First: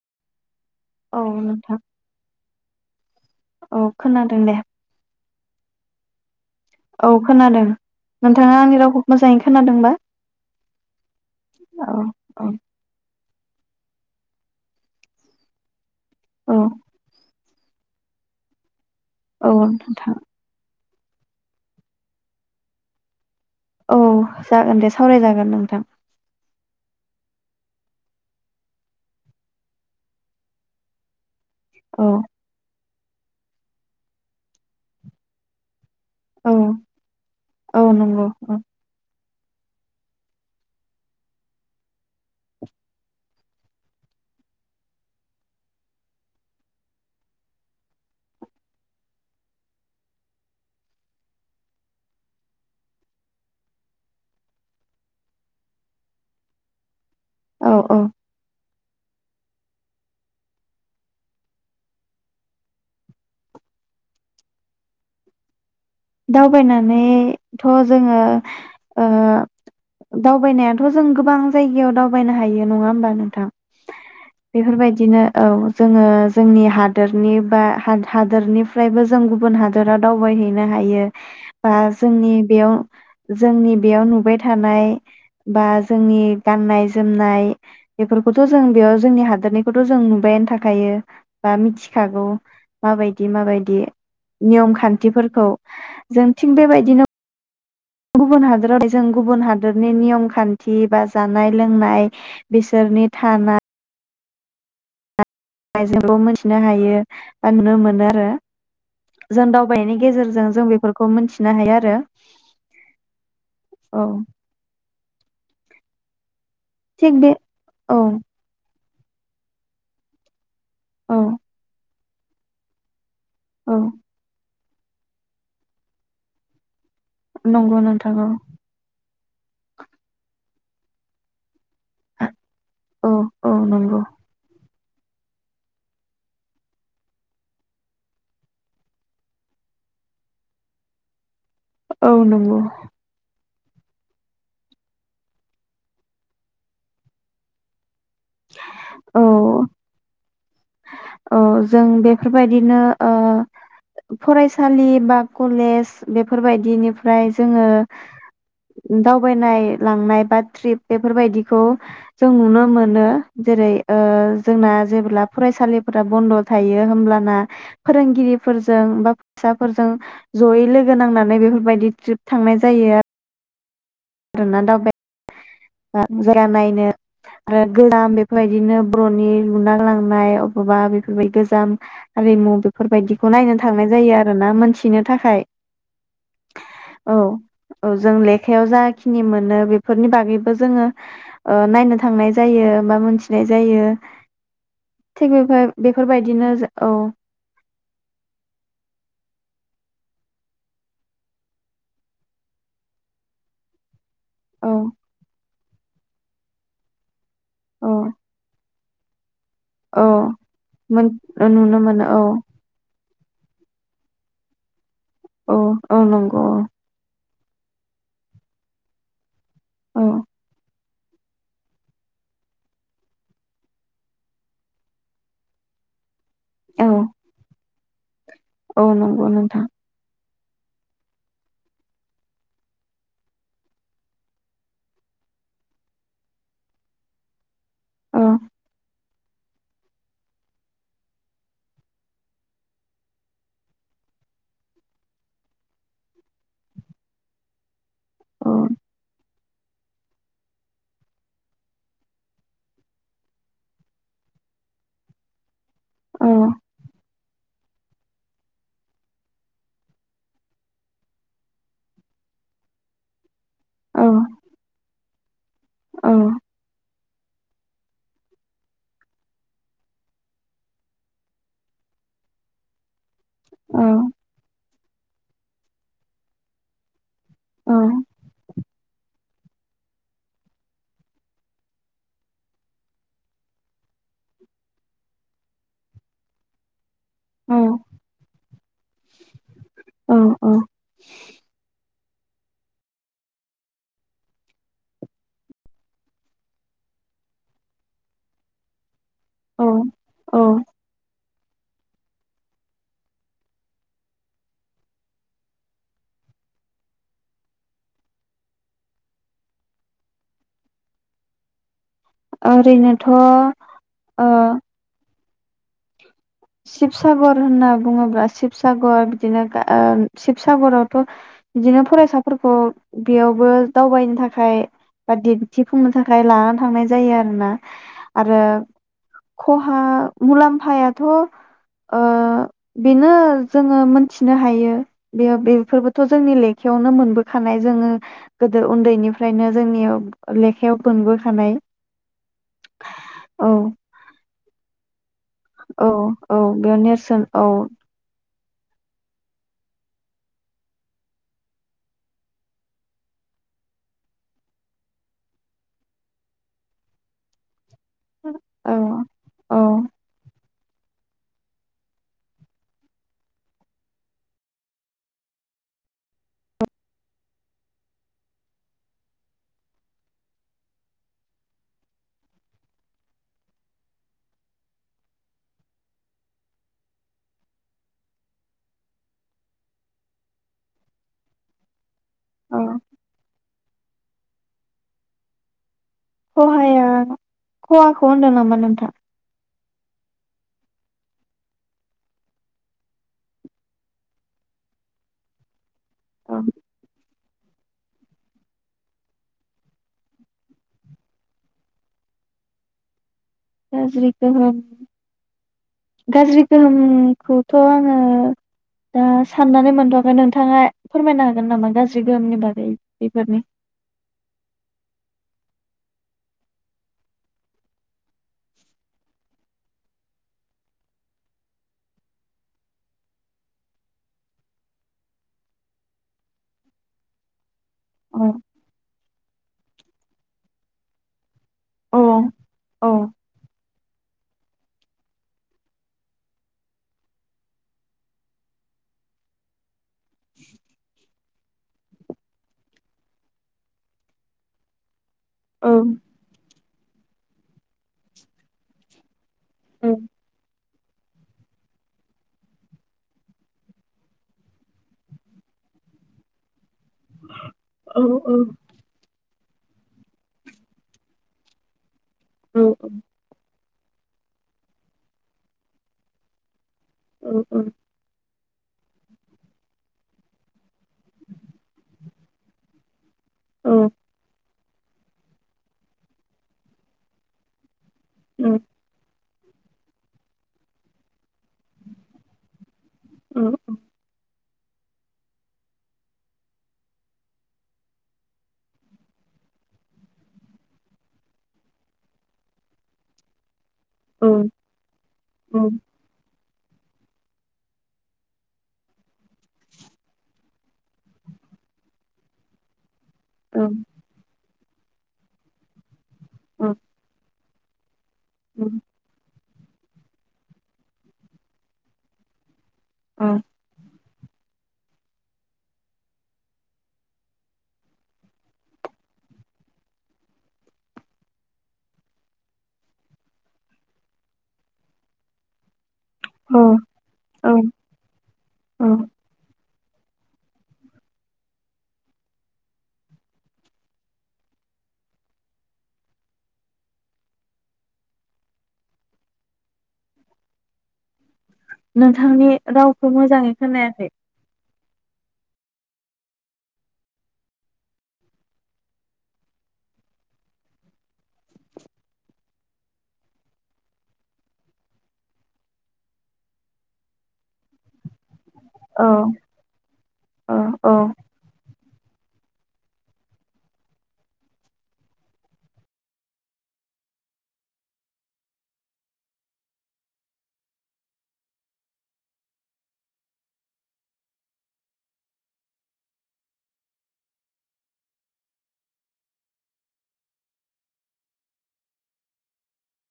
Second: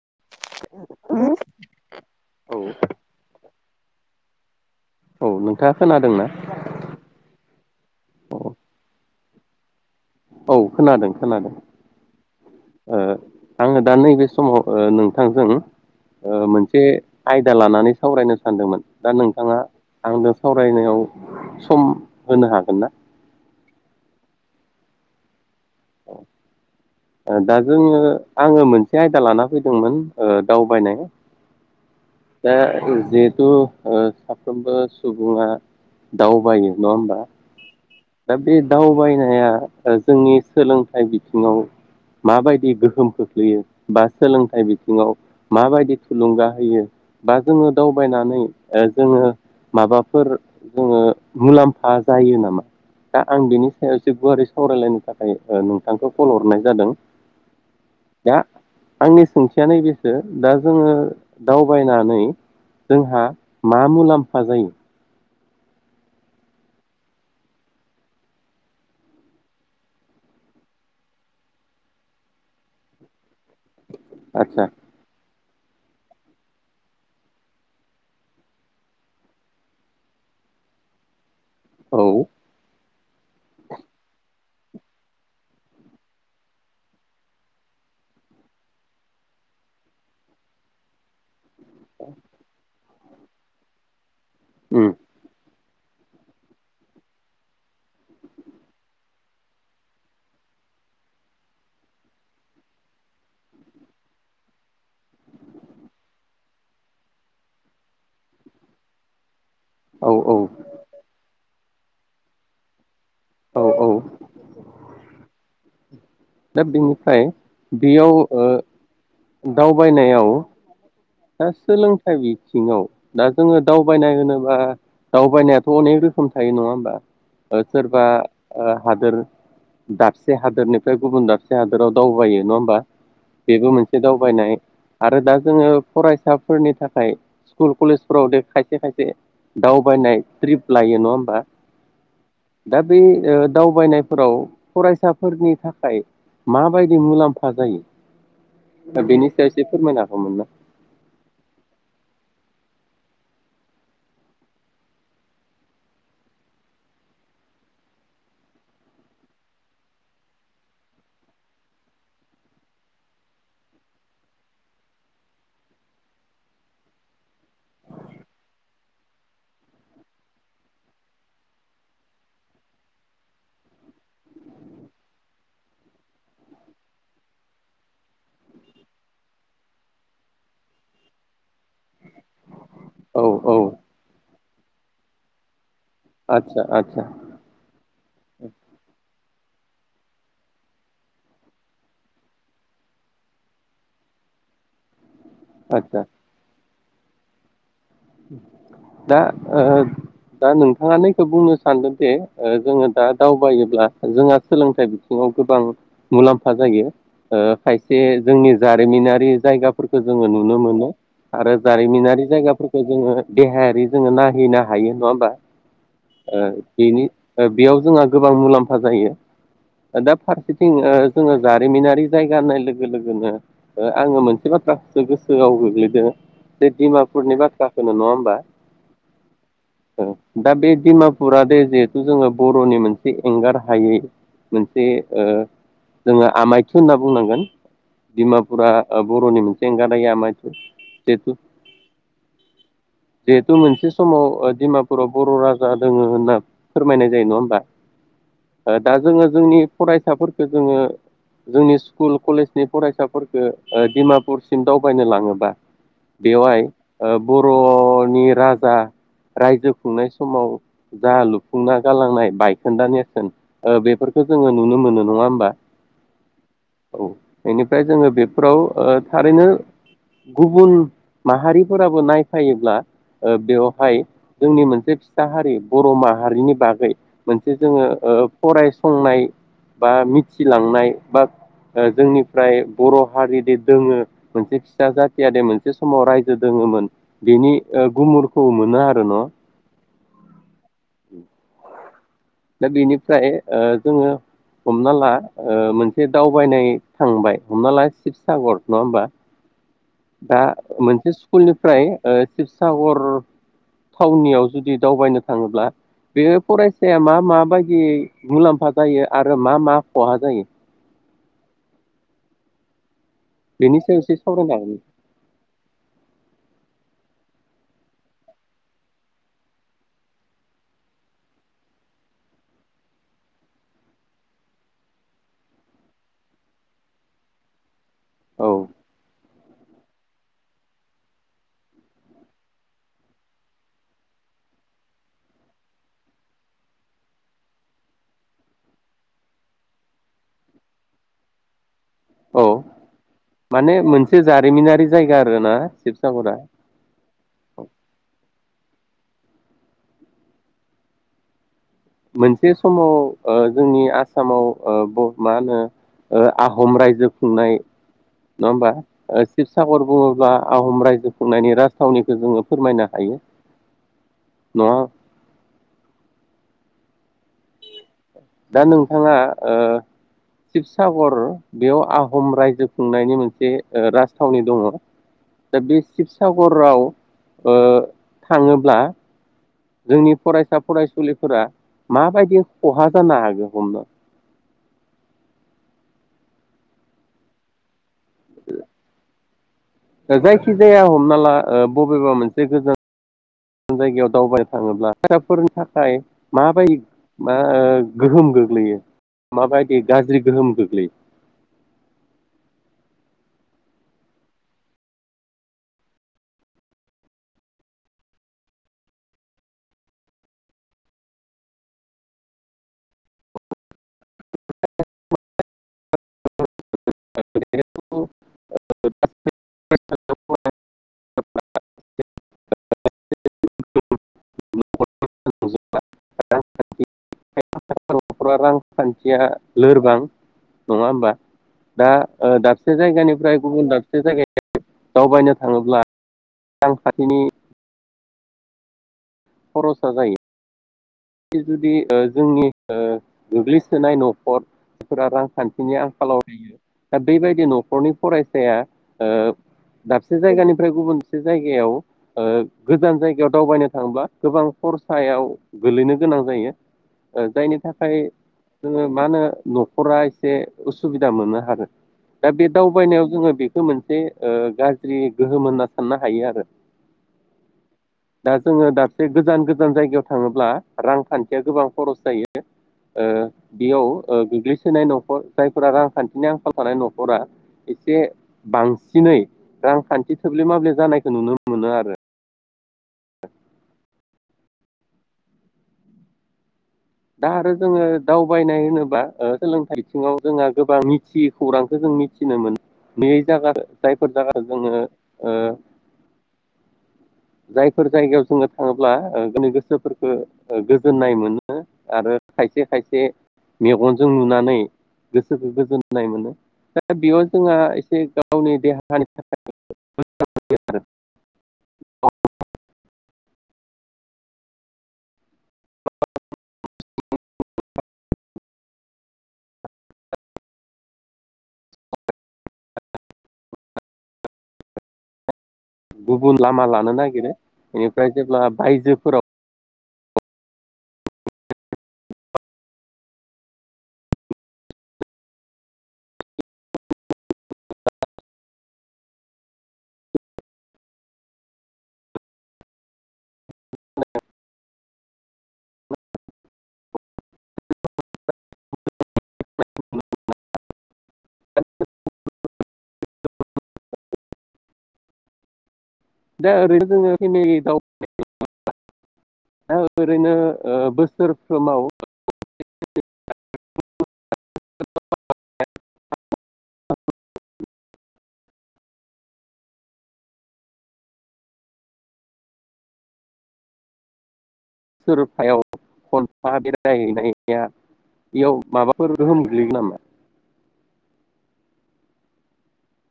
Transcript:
[inaudible] औ नोंथां औ औ खोनादों दे औ नोंथाङा खोनादोंना? औ खोनादों नोंथाङा आंनि रावखौ मोजाङै खोनादोंबा? औ खोनादों खोनादों औ औ ओ आङो दा नैबे समाव नोंथांजों औ मोनसे आय दिया लानानै सावरायनो सानदोंमोन दा औ नोंथाङा नोंथां आंजों सावरायनायाव सम होनो हागोन ना? औ जागोन दे सावरायजागोन नोंथां। दा जोङो आङो मोनसे आयदा लाना फैदोंमोन ओ दावबायनाय औ दा जिहेथु ओ साफ्रोमबो सुबुङा औ दावबायो नङा होमबा औ नंगौ दा बे दावबायनाय [unintelligible] जोंनि सोलोंथाइ बिथिङाव माबायदि गोहोम खोख्लैयो बा सोलोंथाइ बिथिङाव माबायदि थुलुंगा होयो बा जोङो दावबायनानै ओ जोङो माबाफोर जोङो मुलाम्फा जायो नामा दा आं बिनि सायाव एसे गुवारै सावरायलायनि थाखाय ओ नोंथांखौ कल हरनाय जादों औ औ दा आंनि सों सोंथिया नैबेसो दा जोङो दावबायनानै जोंहा मा मुलाम्फा जायो? दावबायनानैथ' जोङो ओ दावबायनायाथ' जों गोबां जायगायाव दावबायनो हायो नङा होमबा नोंथां आदसा बेफोरबायदिनो औ जोङो जोंनि हादोरनि बा हादोरनिफ्रायबो जों गुबुन हादोरा दावबायहैनो हायो। [unintelligible] बा औ जोंनि बेयाव जोंनि बेयाव नुबाय थानाय बा जोंनि गाननाय जोमनाय बेफोरखौथ' जों बेयाव जोंनि हादोरनिखौथ' जों नुबायानो थाखायो। बा मिथिखागौ। माबायदि -माबायदि। नियम उम खान्थिफोरखौ जों थिग बेबायदिनो गुबुन हादोराव जों गुबुन हादरनि नियम खान्थि बा जानाय लोंनाय बिसोरनि थानाय [unintelligible] मोनथिनो हायो बा नुनो मोनो आरो। जों दावबायनायनि औ औ गेजेरजों जों बेफोरखौ मोनथि नो हायो आरो। औ दा थिग बेनिफ्राय बे औ बेयाव ओ दावबायनायाव औ दा सोलोंथाइ बिथिङाव दा जोङो औ दावबायनाय होनोबा दावबायनायाथ' अनेक रोखोम थायो नङा होमबा। ओ नंगौ सोरबा नोंथां औ ओ हादोर दाबसे हादोरनिफ्राय गुबुन दाब से हादोराव दावबायो नङा होमबा औ औ बेबो नंगौ मोनसे दावबायनाय। आरो दा जोङो फरायसाफोरनि थाखाय स्कुल कलेजफोराव दे खायसे खायसे दावबायनाय ट्रिप लायो नङा होमबा। औ नंगौ दा बे ओ दावबायनाय फोराव फरायसाफोरनि थाखाय माबायदि मुलाम्फा जायो दा बेनि सायाव एसे फोरमायना हौमोन ना ओ जों बेफोरबायदिनो ओ फरायसालि बा कलेज बेफोरबायदिनिफ्राय जोङो दावबायनाय लांनाय बा ट्रिप बेफोरबायदिखौ जों नुनो मोनो। जेरै ओ जोंना जेब्ला फरायसालिफोरा बन्द थायो हब्लाना फोरोंगिरिफोरजों बा फैसाफोरजों जयै लोगो नांनानै बेफोरबायदि ट्रिप थांनाय जायो आरो। [unintelligible] दावबाय। मिजराम नायनो आरो गोजाम बेफोरबायदिनो बर 'नि लुना लांनाय अबेबा बेफोरबायदि गोजाम हारिमु औ बेफोरबायदिखौ औ नायनो थांनाय जायो आरोना मोनथिनो थाखाय। आदसा आदसा औ औ जों लेखायाव जायाखि नि मोनो बेफोरनि बागै जोङो ओ नायनो थांनाय जायो बा मोनथिनाय जायो। थिग बेफोर आदसा बेफोर बायदिनो जा औ दा ओ दा नोंथाङानो बेखौ बुंनो सानदोंदि जोङो दा दावबायोब्ला जोंहा औ सोलोंथाइ बिथिङाव गोबां मुलाम्फा जायो। ओ औ खायसे जोंनि जा रिमिनारि जायगाफोरखौ औ जोङो नुनो मोनो मोन आरो नुनो मोनो औ जारिमिनारि जायगाफोरखौ जोङो देहायारि जोङो नाहैनो हायो। नङा होमबा औ औ नंगौ। ओ बेनि ओ बेयाव जोंहा गोबां मुलाम्फा जायो। औ दा फारसेथिं ओ जोङो जारिमिनारि जायगा होननाय लोगो लोगोनो ओ आङो मोनसे बाथ्राखौसो गोसोआव गोग्लैदों। बे औ डिमापुरनि बाथ थाखोनो नङा होमबा? औ नंगौ नोंथां। औ दा बे डिमापुरा दे जिहेथु जोङो बर'नि मोनसे एंगार हायै मोनसे ओ जोङो आमायथु होनना बुंनांगोन। औ डिमापुरा ओ बर'नि मोनसे एंगारनो हायै आमायथु जेहुथु। जिहेथु मोनसे समाव ओ डिमापुराव बर' राजा दोङो होनना फोरमायनाय जायो नङा होमबा? औ ओ दा जोङो जोंनि फरायसाफोरखौ जोङो जोंनि स्कुल कलेजनि फरायसाफोरखौ ओ डिमापुरसिम दावबायनो लाङोबा औ बेवहाय बर'नि राजा रायजो खुंनाय समाव जा लुफुंना गालांनाय बायखोन्दा नेर्सोन। ओ औ बेफोरखौ जोङो नुनो मोनो नङा होमबा? औ औ। बेनिफ्राय जोङो बेफोराव ओ थारैनो गुबुन माहारि फोराबो नायफायोब्ला ओ बेवहाय जोंनि मोनसे खिथाहारि बर' माहारिनि बागै मोनसे जोङो ओ फरायसंनाय बा मिथिलांनाय बा ओ जोंनिफ्राय बर' हारिदि दोङो मोनसे फिसा जाथिआदि मोनसे समाव रायजो जो दोङोमोन बेनि औ ओ गुमुरखौ मोनो आरो न'? औ औ। [inaudible] दा बेनिफ्राय ओ जोङो हमना ला ओ मोनसे दावबायनाय थांबाय हमना ला शिबसागर नङा होमबा? औ औ दा मोनसे स्कुलनिफ्राय ओ शिबसागर थावनियाव जुदि दावबायनो थाङोब्ला बेयो फरायसाया मा माबायदि मुलाम्फा जायो आरो मा मा खहा जायो? आरैनो बेनि सायाव एसे सावरायनो हागोन शिबसागर होनना बुङोब्ला शिबसागर बिदिनो दा ओ शिबसागरावथ' बिदिनो फरायसाफोरखौ बेयावबो दावबायनो थाखाय बा दिन्थिफुंनो थाखाय लानानै थांनाय जायो आरोना। आरो औ खहा मुलाम्फायाथ' ओ बेनो जोङो मोनथिनो हायो बेयो बेफोरबोथ' जोंनि लेखायावनो मोनबोखानाय जोङो गोदो उन्दैनिफ्रायनो जोंनियाव लेखायाव मोनबोखानाय औ औ माने मोनसे जारिमिनारि जायगा आरो। औ औ बेयाव नेरसोन औ। मोनसे समाव ओ जोंनि आसामाव ओ मा होनो ओ आहम रायजो खुंनाय नङा औ होमबा औ शिबसागर बुङोब्ला आहम रायजो खुंनायनि राजथावनिखौ जोङो फोरमायनो हायो नङा दा नोंथाङा ओ शिबसागर बेयाव आहम रायजो खुंनायनि मोनसे ओ राजथावनि दङ दा बे शिबसागराव ओ थाङोब्ला जोंनि फरायसा फरायसुलिफोरा माबायदि औ खहा जानो हागोन हमनो? खहाया खहाखौ होनदों नामा नोंथां? जायखिजाया हमना ला ओ बबेबा मोनसे गोजान जायगायाव दावबायनो थाङोब्ला थाखाफोरनि थाखाय थाखाय औ माबायदि मा ओ गोहोम गोग्लैयो माबायदि गाज्रि गोहोम गोग्लैयो? गाज्रि गोहोम गाज्रि गोहोमखौथ' आङो दा साननानै मोनथ'आखै नोंथाङा फोरमायनो हागोन नामा गाज्रि गोहोमनि बागै बेफोरनि? [unintelligible] [unintelligible] औ नख'रा रांखान्थिया लोरबां नङा होमबा? दा औ ओ दाबसे औ जायगानिफ्राय गुबुन दाबसे दाबसे जायगायाव दावबायनो थाङोब्ला रांखान्थिनि खरसा जायो जुदि ओ जोंनि ओ गोग्लैसोनाय नख'रफोरा रां औ खानथिनि आंखालाव बियो दा बेबायदि न'खरनि फरायसाया ओ औ दाबसे जायगानि जेरै गुबुन मोनसे जायगायाव ओ गोजान जायगायाव दावबायनो थाङोब्ला गोबां खरसायाव गोलैनो गोनां जायो ओ जायनि थाखाय औ औ जोङो मा होनो न'खरा एसे उसुबिदा मोनो आरो। दा बे औ दावबायनायाव जोङो बे बे मोनसे ओ गाज्रि गोहोम होनना साननो हायो आरो। औ औ। दा जोङो दा गोजान गोजान जायगायाव थाङोब्ला रांखान्थिया गोबां खरस जायो। ओ बेयाव गोग्लैसो सोनाय न'खर जायफोरा रांखान्थिनि आंखाल थानाय न'खरा एसे औ बांसिनै रांखान्थि थोब्ले माब्ले जानायखौ नुनो मोनो आरो। दा आरो जोङो दावबायनाय होनोबा ओ सोलोंथाइ बिथिङाव जोंहा गोबां मिथियै खौरांखौ जों मिथिनो मोनो। बे जागाखो जायफोर जागाखो औ जोङो ओ जायफोर जायगायाव जोङो थाङोब्ला ओ बिदिनो गोसोफोरखौ गोजोननाय मोनो आरो खायसे खायसे मेगनजों नुनानै गोसोखौ गोजोन नाय मोनो दा बेयाव जोंहा एसे गावनि देहानि थाखाय [unintelligible] ओ। [unintelligible] गुबुन लामा लानो नागिरो औ बेनिफ्राय जेब्ला औ बायजोफोराव नोंथांनि रावखौ मोजाङै खोनायाखै। [unintelligible] दा ओरैनो जोङो फेमेलि [unintelligible] [unintelligible] दा औ ओरैनो औ औ बोसोरफ्रोमाव [unintelligible] सोर फायाव खनफा बेरायहैनाया बेयाव माबाफोर गोहोम गोलैगोन नामा।